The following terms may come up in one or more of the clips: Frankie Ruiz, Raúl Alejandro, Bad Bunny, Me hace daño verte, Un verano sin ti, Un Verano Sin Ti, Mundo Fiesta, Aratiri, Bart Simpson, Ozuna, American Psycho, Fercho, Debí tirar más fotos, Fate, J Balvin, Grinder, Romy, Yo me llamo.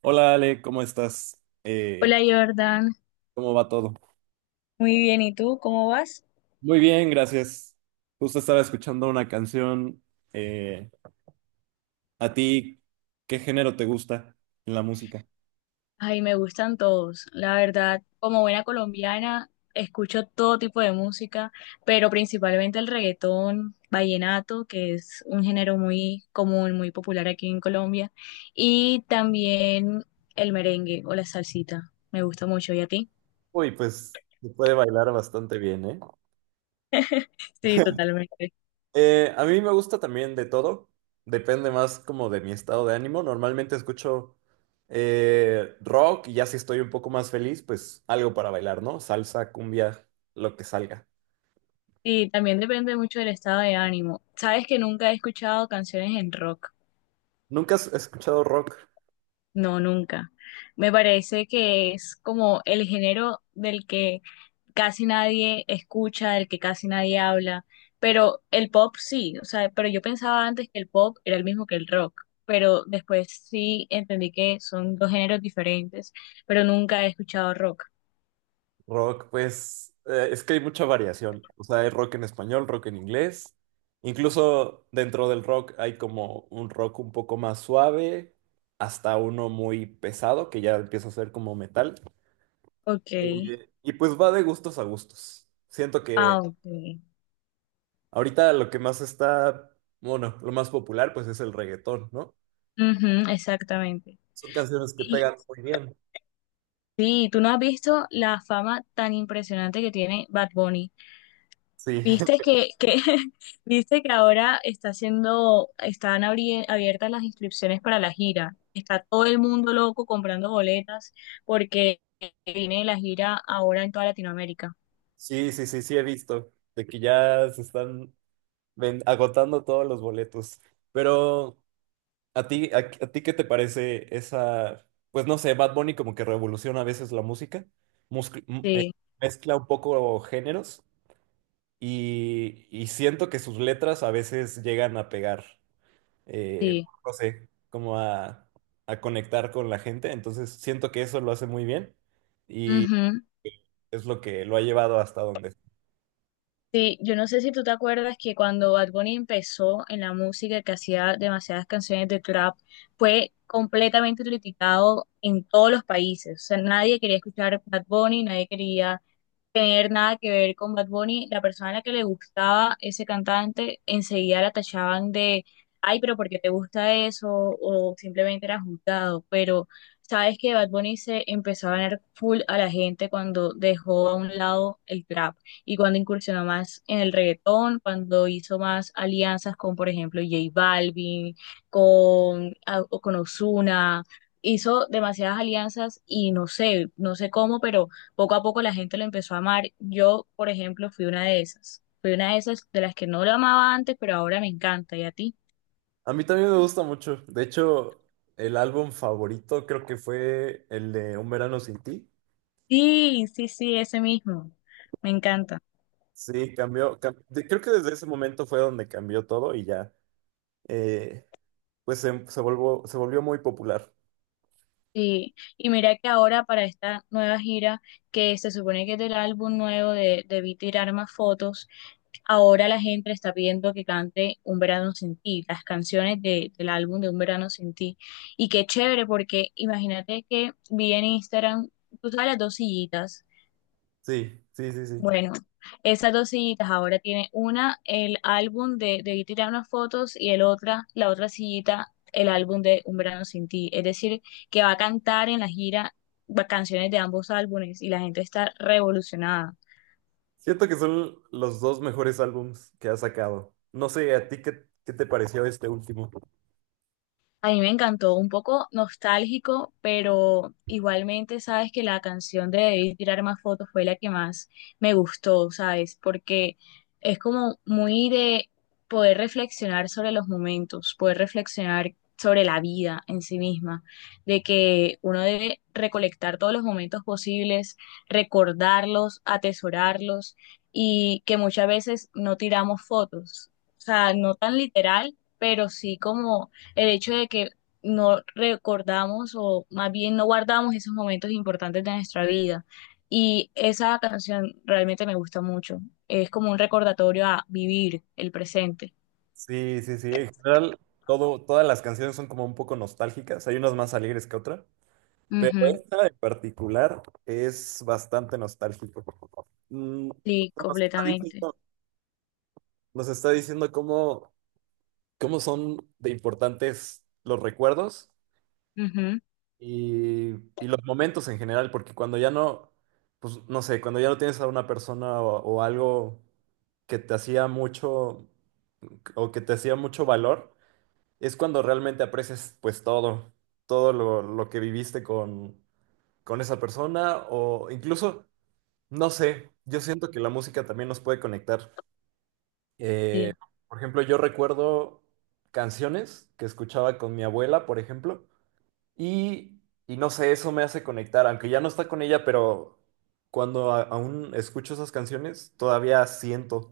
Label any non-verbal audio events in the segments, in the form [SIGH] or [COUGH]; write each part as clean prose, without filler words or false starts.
Hola Ale, ¿cómo estás? Hola Jordan. ¿Cómo va todo? Muy bien, ¿y tú cómo vas? Muy bien, gracias. Justo estaba escuchando una canción. eh, ¿A ti qué género te gusta en la música? Ay, me gustan todos, la verdad, como buena colombiana, escucho todo tipo de música, pero principalmente el reggaetón, vallenato, que es un género muy común, muy popular aquí en Colombia, y también el merengue o la salsita, me gusta mucho. ¿Y a ti? Uy, pues se puede bailar bastante bien, ¿eh? Sí, totalmente. A mí me gusta también de todo. Depende más como de mi estado de ánimo. Normalmente escucho rock, y ya si estoy un poco más feliz, pues algo para bailar, ¿no? Salsa, cumbia, lo que salga. Y también depende mucho del estado de ánimo. Sabes que nunca he escuchado canciones en rock. ¿Nunca has escuchado rock? No, nunca. Me parece que es como el género del que casi nadie escucha, del que casi nadie habla, pero el pop sí, o sea, pero yo pensaba antes que el pop era el mismo que el rock, pero después sí entendí que son dos géneros diferentes, pero nunca he escuchado rock. Rock, pues, es que hay mucha variación. O sea, hay rock en español, rock en inglés. Incluso dentro del rock hay como un rock un poco más suave, hasta uno muy pesado, que ya empieza a ser como metal. Ok. Y pues va de gustos a gustos. Siento que Ah, ok. ahorita lo que más está, bueno, lo más popular pues es el reggaetón, ¿no? Ujú, exactamente. Son canciones que Y pegan muy bien. sí, ¿tú no has visto la fama tan impresionante que tiene Bad Bunny? Sí, Viste [LAUGHS] que [LAUGHS] viste que ahora está haciendo, están abiertas las inscripciones para la gira. Está todo el mundo loco comprando boletas porque viene la gira ahora en toda Latinoamérica. sí, sí, sí, sí he visto. De que ya se están Ven, agotando todos los boletos. Pero, ¿a ti, a ti qué te parece esa, pues no sé, Bad Bunny como que revoluciona a veces la música, musc- m- eh, Sí, mezcla un poco géneros y siento que sus letras a veces llegan a pegar, eh, sí. no sé, como a conectar con la gente. Entonces, siento que eso lo hace muy bien y Ujú. es lo que lo ha llevado hasta donde. Sí, yo no sé si tú te acuerdas que cuando Bad Bunny empezó en la música, que hacía demasiadas canciones de trap, fue completamente criticado en todos los países. O sea, nadie quería escuchar Bad Bunny, nadie quería tener nada que ver con Bad Bunny, la persona a la que le gustaba ese cantante, enseguida la tachaban de, ay, pero ¿por qué te gusta eso? O simplemente era juzgado. Pero sabes que Bad Bunny se empezó a ganar full a la gente cuando dejó a un lado el trap y cuando incursionó más en el reggaetón, cuando hizo más alianzas con, por ejemplo, J Balvin, o con Ozuna. Hizo demasiadas alianzas y no sé, no sé cómo, pero poco a poco la gente lo empezó a amar. Yo, por ejemplo, fui una de esas. Fui una de esas de las que no lo amaba antes, pero ahora me encanta. ¿Y a ti? A mí también me gusta mucho. De hecho, el álbum favorito creo que fue el de Un Verano Sin Ti. Sí, sí, sí, ese mismo. Me encanta. Sí, creo que desde ese momento fue donde cambió todo y ya, eh, pues se se volvió muy popular. Sí. Y mira que ahora para esta nueva gira, que se supone que es del álbum nuevo de Debí tirar más fotos, ahora la gente le está pidiendo que cante Un verano sin ti, las canciones del álbum de Un verano sin ti. Y qué chévere, porque imagínate que vi en Instagram, tú sabes, las dos sillitas. Sí, sí, sí, sí. Bueno, esas dos sillitas, ahora tiene una el álbum de Debí tirar unas fotos y el otra, la otra sillita, el álbum de Un verano sin ti. Es decir, que va a cantar en la gira canciones de ambos álbumes y la gente está revolucionada. Siento que son los dos mejores álbums que ha sacado. No sé, ¿a ti qué te pareció este último? A mí me encantó, un poco nostálgico, pero igualmente sabes que la canción de Debí tirar más fotos fue la que más me gustó, ¿sabes? Porque es como muy de poder reflexionar sobre los momentos, poder reflexionar sobre la vida en sí misma, de que uno debe recolectar todos los momentos posibles, recordarlos, atesorarlos y que muchas veces no tiramos fotos, o sea, no tan literal, pero sí como el hecho de que no recordamos o más bien no guardamos esos momentos importantes de nuestra vida. Y esa canción realmente me gusta mucho. Es como un recordatorio a vivir el presente. Sí, sí, sí. En general, todas las canciones son como un poco nostálgicas. Hay unas más alegres que otras. Pero Ujú. esta en particular es bastante nostálgico. Mm. Sí, Nos está completamente. diciendo, nos está diciendo cómo, cómo son de importantes los recuerdos Ujú. y, y los momentos en general, porque cuando ya no, pues no sé, cuando ya no tienes a una persona o algo que te hacía mucho o que te hacía mucho valor, es cuando realmente aprecias pues todo, todo lo que viviste con esa persona o incluso... No sé, yo siento que la música también nos puede conectar. Eh, Sí. por ejemplo, yo recuerdo canciones que escuchaba con mi abuela, por ejemplo, y, y no sé, eso me hace conectar, aunque ya no está con ella, pero cuando aún escucho esas canciones, todavía siento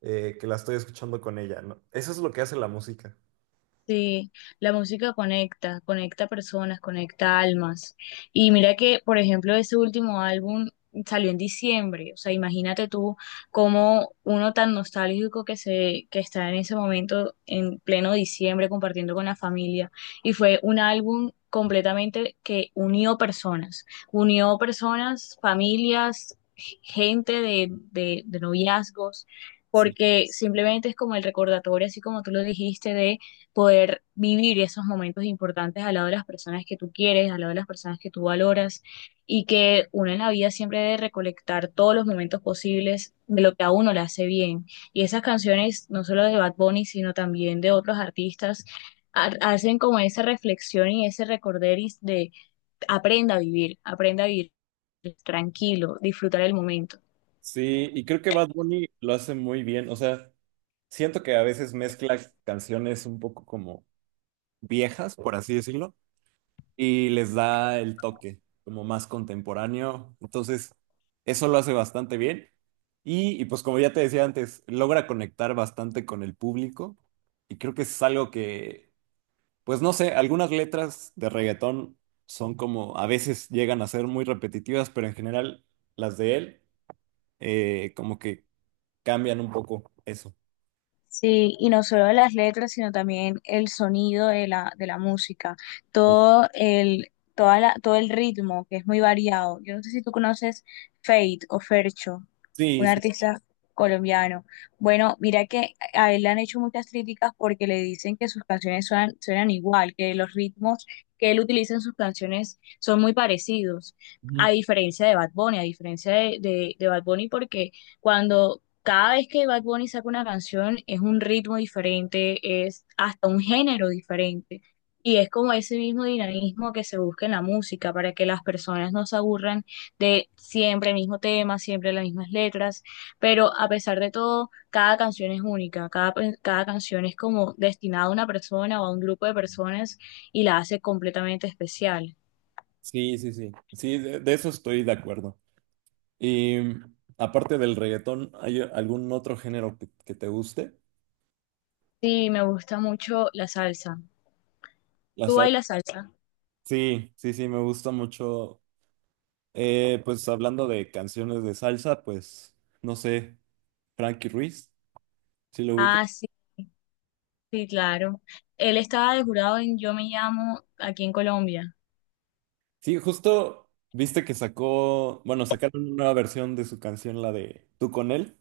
que la estoy escuchando con ella, ¿no? Eso es lo que hace la música. Sí, la música conecta, conecta personas, conecta almas. Y mira que, por ejemplo, ese último álbum salió en diciembre. O sea, imagínate tú cómo uno tan nostálgico que se, que está en ese momento, en pleno diciembre, compartiendo con la familia. Y fue un álbum completamente que unió personas, familias, gente de, de noviazgos, Sí, porque simplemente es como el recordatorio, así como tú lo dijiste, poder vivir esos momentos importantes al lado de las personas que tú quieres, al lado de las personas que tú valoras y que uno en la vida siempre debe recolectar todos los momentos posibles de lo que a uno le hace bien. Y esas canciones, no solo de Bad Bunny, sino también de otros artistas, hacen como esa reflexión y ese recorderis de aprenda a vivir tranquilo, disfrutar el momento. sí, y creo que Bad Bunny lo hace muy bien. O sea, siento que a veces mezcla canciones un poco como viejas, por así decirlo, y les da el toque como más contemporáneo. Entonces, eso lo hace bastante bien. Y pues como ya te decía antes, logra conectar bastante con el público y creo que es algo que, pues no sé, algunas letras de reggaetón son como, a veces llegan a ser muy repetitivas, pero en general las de él como que cambian un poco eso. Sí, y no solo las letras, sino también el sonido de la música, todo el, toda la, todo el ritmo, que es muy variado. Yo no sé si tú conoces Fate o Fercho, Sí, un sí. artista colombiano. Bueno, mira que a él le han hecho muchas críticas porque le dicen que sus canciones suenan, suenan igual, que los ritmos que él utiliza en sus canciones son muy parecidos, Ujú. a diferencia de Bad Bunny, a diferencia de, de Bad Bunny, porque cuando cada vez que Bad Bunny saca una canción es un ritmo diferente, es hasta un género diferente. Y es como ese mismo dinamismo que se busca en la música para que las personas no se aburran de siempre el mismo tema, siempre las mismas letras. Pero a pesar de todo, cada canción es única, cada canción es como destinada a una persona o a un grupo de personas y la hace completamente especial. Sí, sí, sí. Sí, de eso estoy de acuerdo. Y mm, aparte del reggaetón, ¿hay algún otro género que te guste? Sí, me gusta mucho la salsa. La ¿Tú salsa. bailas salsa? Sí, sí, sí, me gusta mucho. Pues hablando de canciones de salsa, pues no sé, Frankie Ruiz, sí lo ubica. Ah, sí. Sí, claro. Él estaba de jurado en Yo me llamo aquí en Colombia. Sí, justo viste que sacó, bueno, sacaron una nueva versión de su canción, la de Tú con él,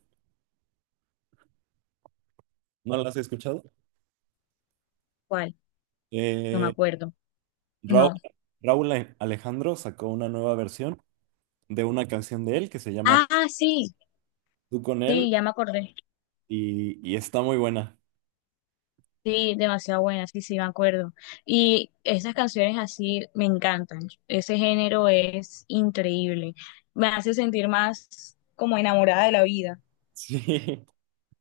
¿no la has escuchado? ¿Cuál? No me Eh, acuerdo. Raúl, No. Raúl Alejandro sacó una nueva versión de una canción de él que se llama Ah, sí, Tú con él sí, ya me acordé. Y está muy buena. Sí, demasiado buena, sí, sí, me acuerdo. Y esas canciones así me encantan. Ese género es increíble. Me hace sentir más como enamorada de la vida. Sí,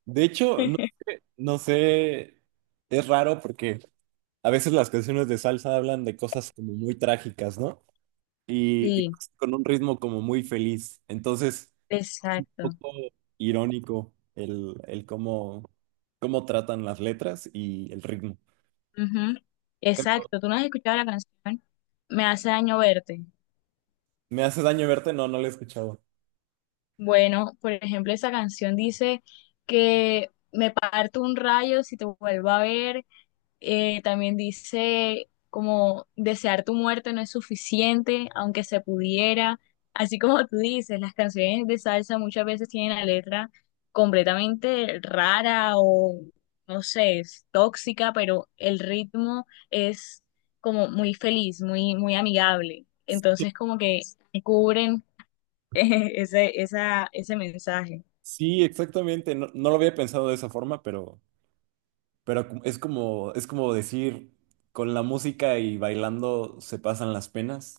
de hecho, no, [LAUGHS] no sé, es raro porque a veces las canciones de salsa hablan de cosas como muy trágicas, ¿no? Y Sí, con un ritmo como muy feliz. Entonces, exacto. un poco irónico el cómo, cómo tratan las letras y el ritmo. Ujú. Exacto. ¿Tú no has escuchado la canción? Me hace daño verte. ¿Me hace daño verte? No, no lo he escuchado. Bueno, por ejemplo, esa canción dice que me parto un rayo si te vuelvo a ver. También dice como desear tu muerte no es suficiente, aunque se pudiera. Así como tú dices, las canciones de salsa muchas veces tienen la letra completamente rara o no sé, es tóxica, pero el ritmo es como muy feliz, muy, muy amigable. Entonces, como que cubren [LAUGHS] ese mensaje. Sí, exactamente. No, no lo había pensado de esa forma, pero, es como decir, con la música y bailando se pasan las penas.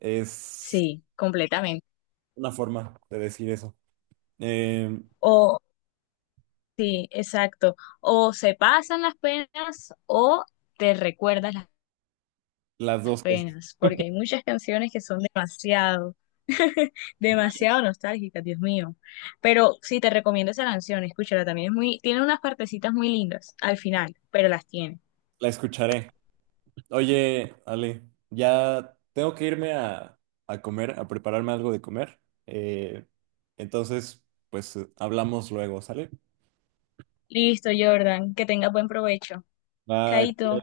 Es Sí, completamente. una forma de decir eso. Eh, O, sí, exacto. O se pasan las penas o te recuerdas las las dos cosas. penas, porque hay muchas canciones que son demasiado, [LAUGHS] demasiado nostálgicas, Dios mío. Pero sí, te recomiendo esa canción, escúchala también. Es muy, tiene unas partecitas muy lindas al final, pero las tiene. La escucharé. Oye, Ale, ya tengo que irme a comer, a prepararme algo de comer. Eh, entonces, pues hablamos luego, ¿sale? Listo, Jordan, que tenga buen provecho. Bye. Chaito.